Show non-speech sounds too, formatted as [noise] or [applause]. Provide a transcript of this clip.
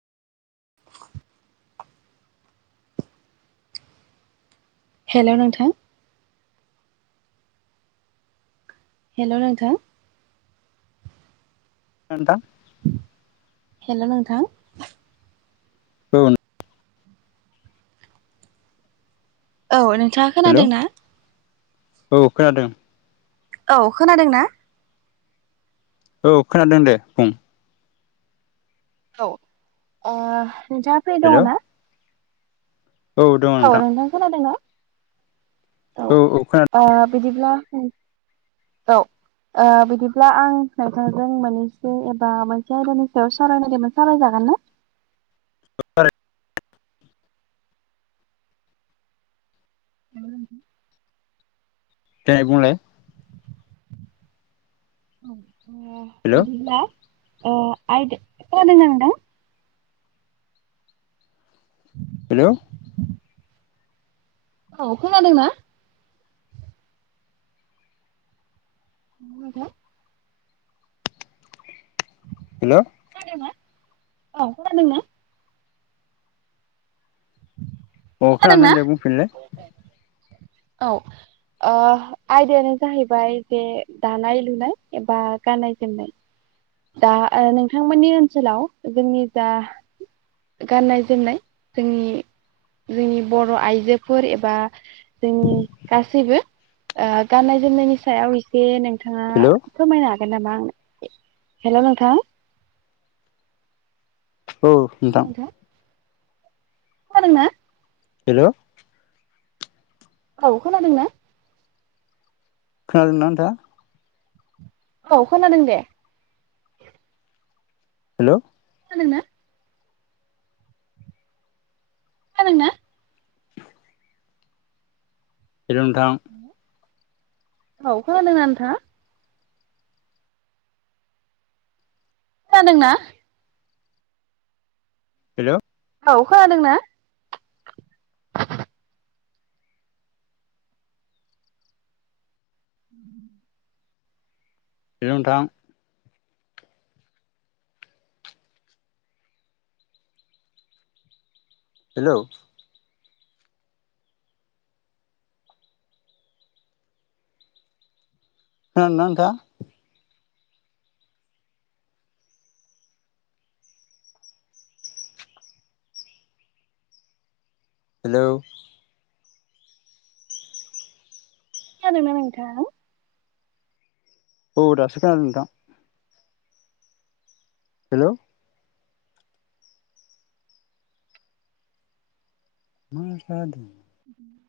Hello नोंथां। Hello नोंथा। ओ नोंथां। हेलौ नोंथां। औ नो। औ नोंथाङा हेल' खोनादोंना? औ खोनादों। औ खोनादों ना? औ खोनादों दे बुं औ ओ नोंथाङा फ्रि हेल' दङ ना औ दङ औ नोंथां खोनादों ना औ औ ओ खोनादों बिदिब्ला उम औ ओ बिदिब्ला आं नोंथांजों मोनैसो एबा मोनसे आयदानि सायाव सावरायनि सावराय जागोन ना दे बुंलाय ओ हेल' बिदिब्ला ओ आयदा खोनादों ना नोंथां हेलौ औ खोनादोंना [inaudible] हेलौ खोनादोंना? औ खोनादोंना अ खोनादों खोनादोंना? दे बुंफिनलाय औ ओ आयदायानो जाहैबाय जे दानाय लुनाय एबा गाननाय जोमनाय दा ओ नोंथांमोननि ओनसोलाव जोंनि जा गाननाय जोमनाय जोंनि जोंनि बर' आइजोफोर एबा जोंनि गासैबो ओ गाननाय जोमनायनि सायाव एसे नों नोंथाङा हेल' फोरमायनो हागोन नामा आंनो हेलौ नोंथां औ नोंथां खोनादों ना हेलौ औ खोनादोंना खोनादोंना नोंथांआ औ खोनादों दे हेलौ खोंनादोंना खोनादोंना होलौ नोंथां औ खोनादोंना नोंथांआ खोनादोंना हेलौ औ खोनादोंना [inaudible] हेलौ नोंथां हेलौ खोनादोंना नोंथांआ हेलौ खोनादोंना नोंथां औ दासो खोनादों नोंथां हेलौ मा जादों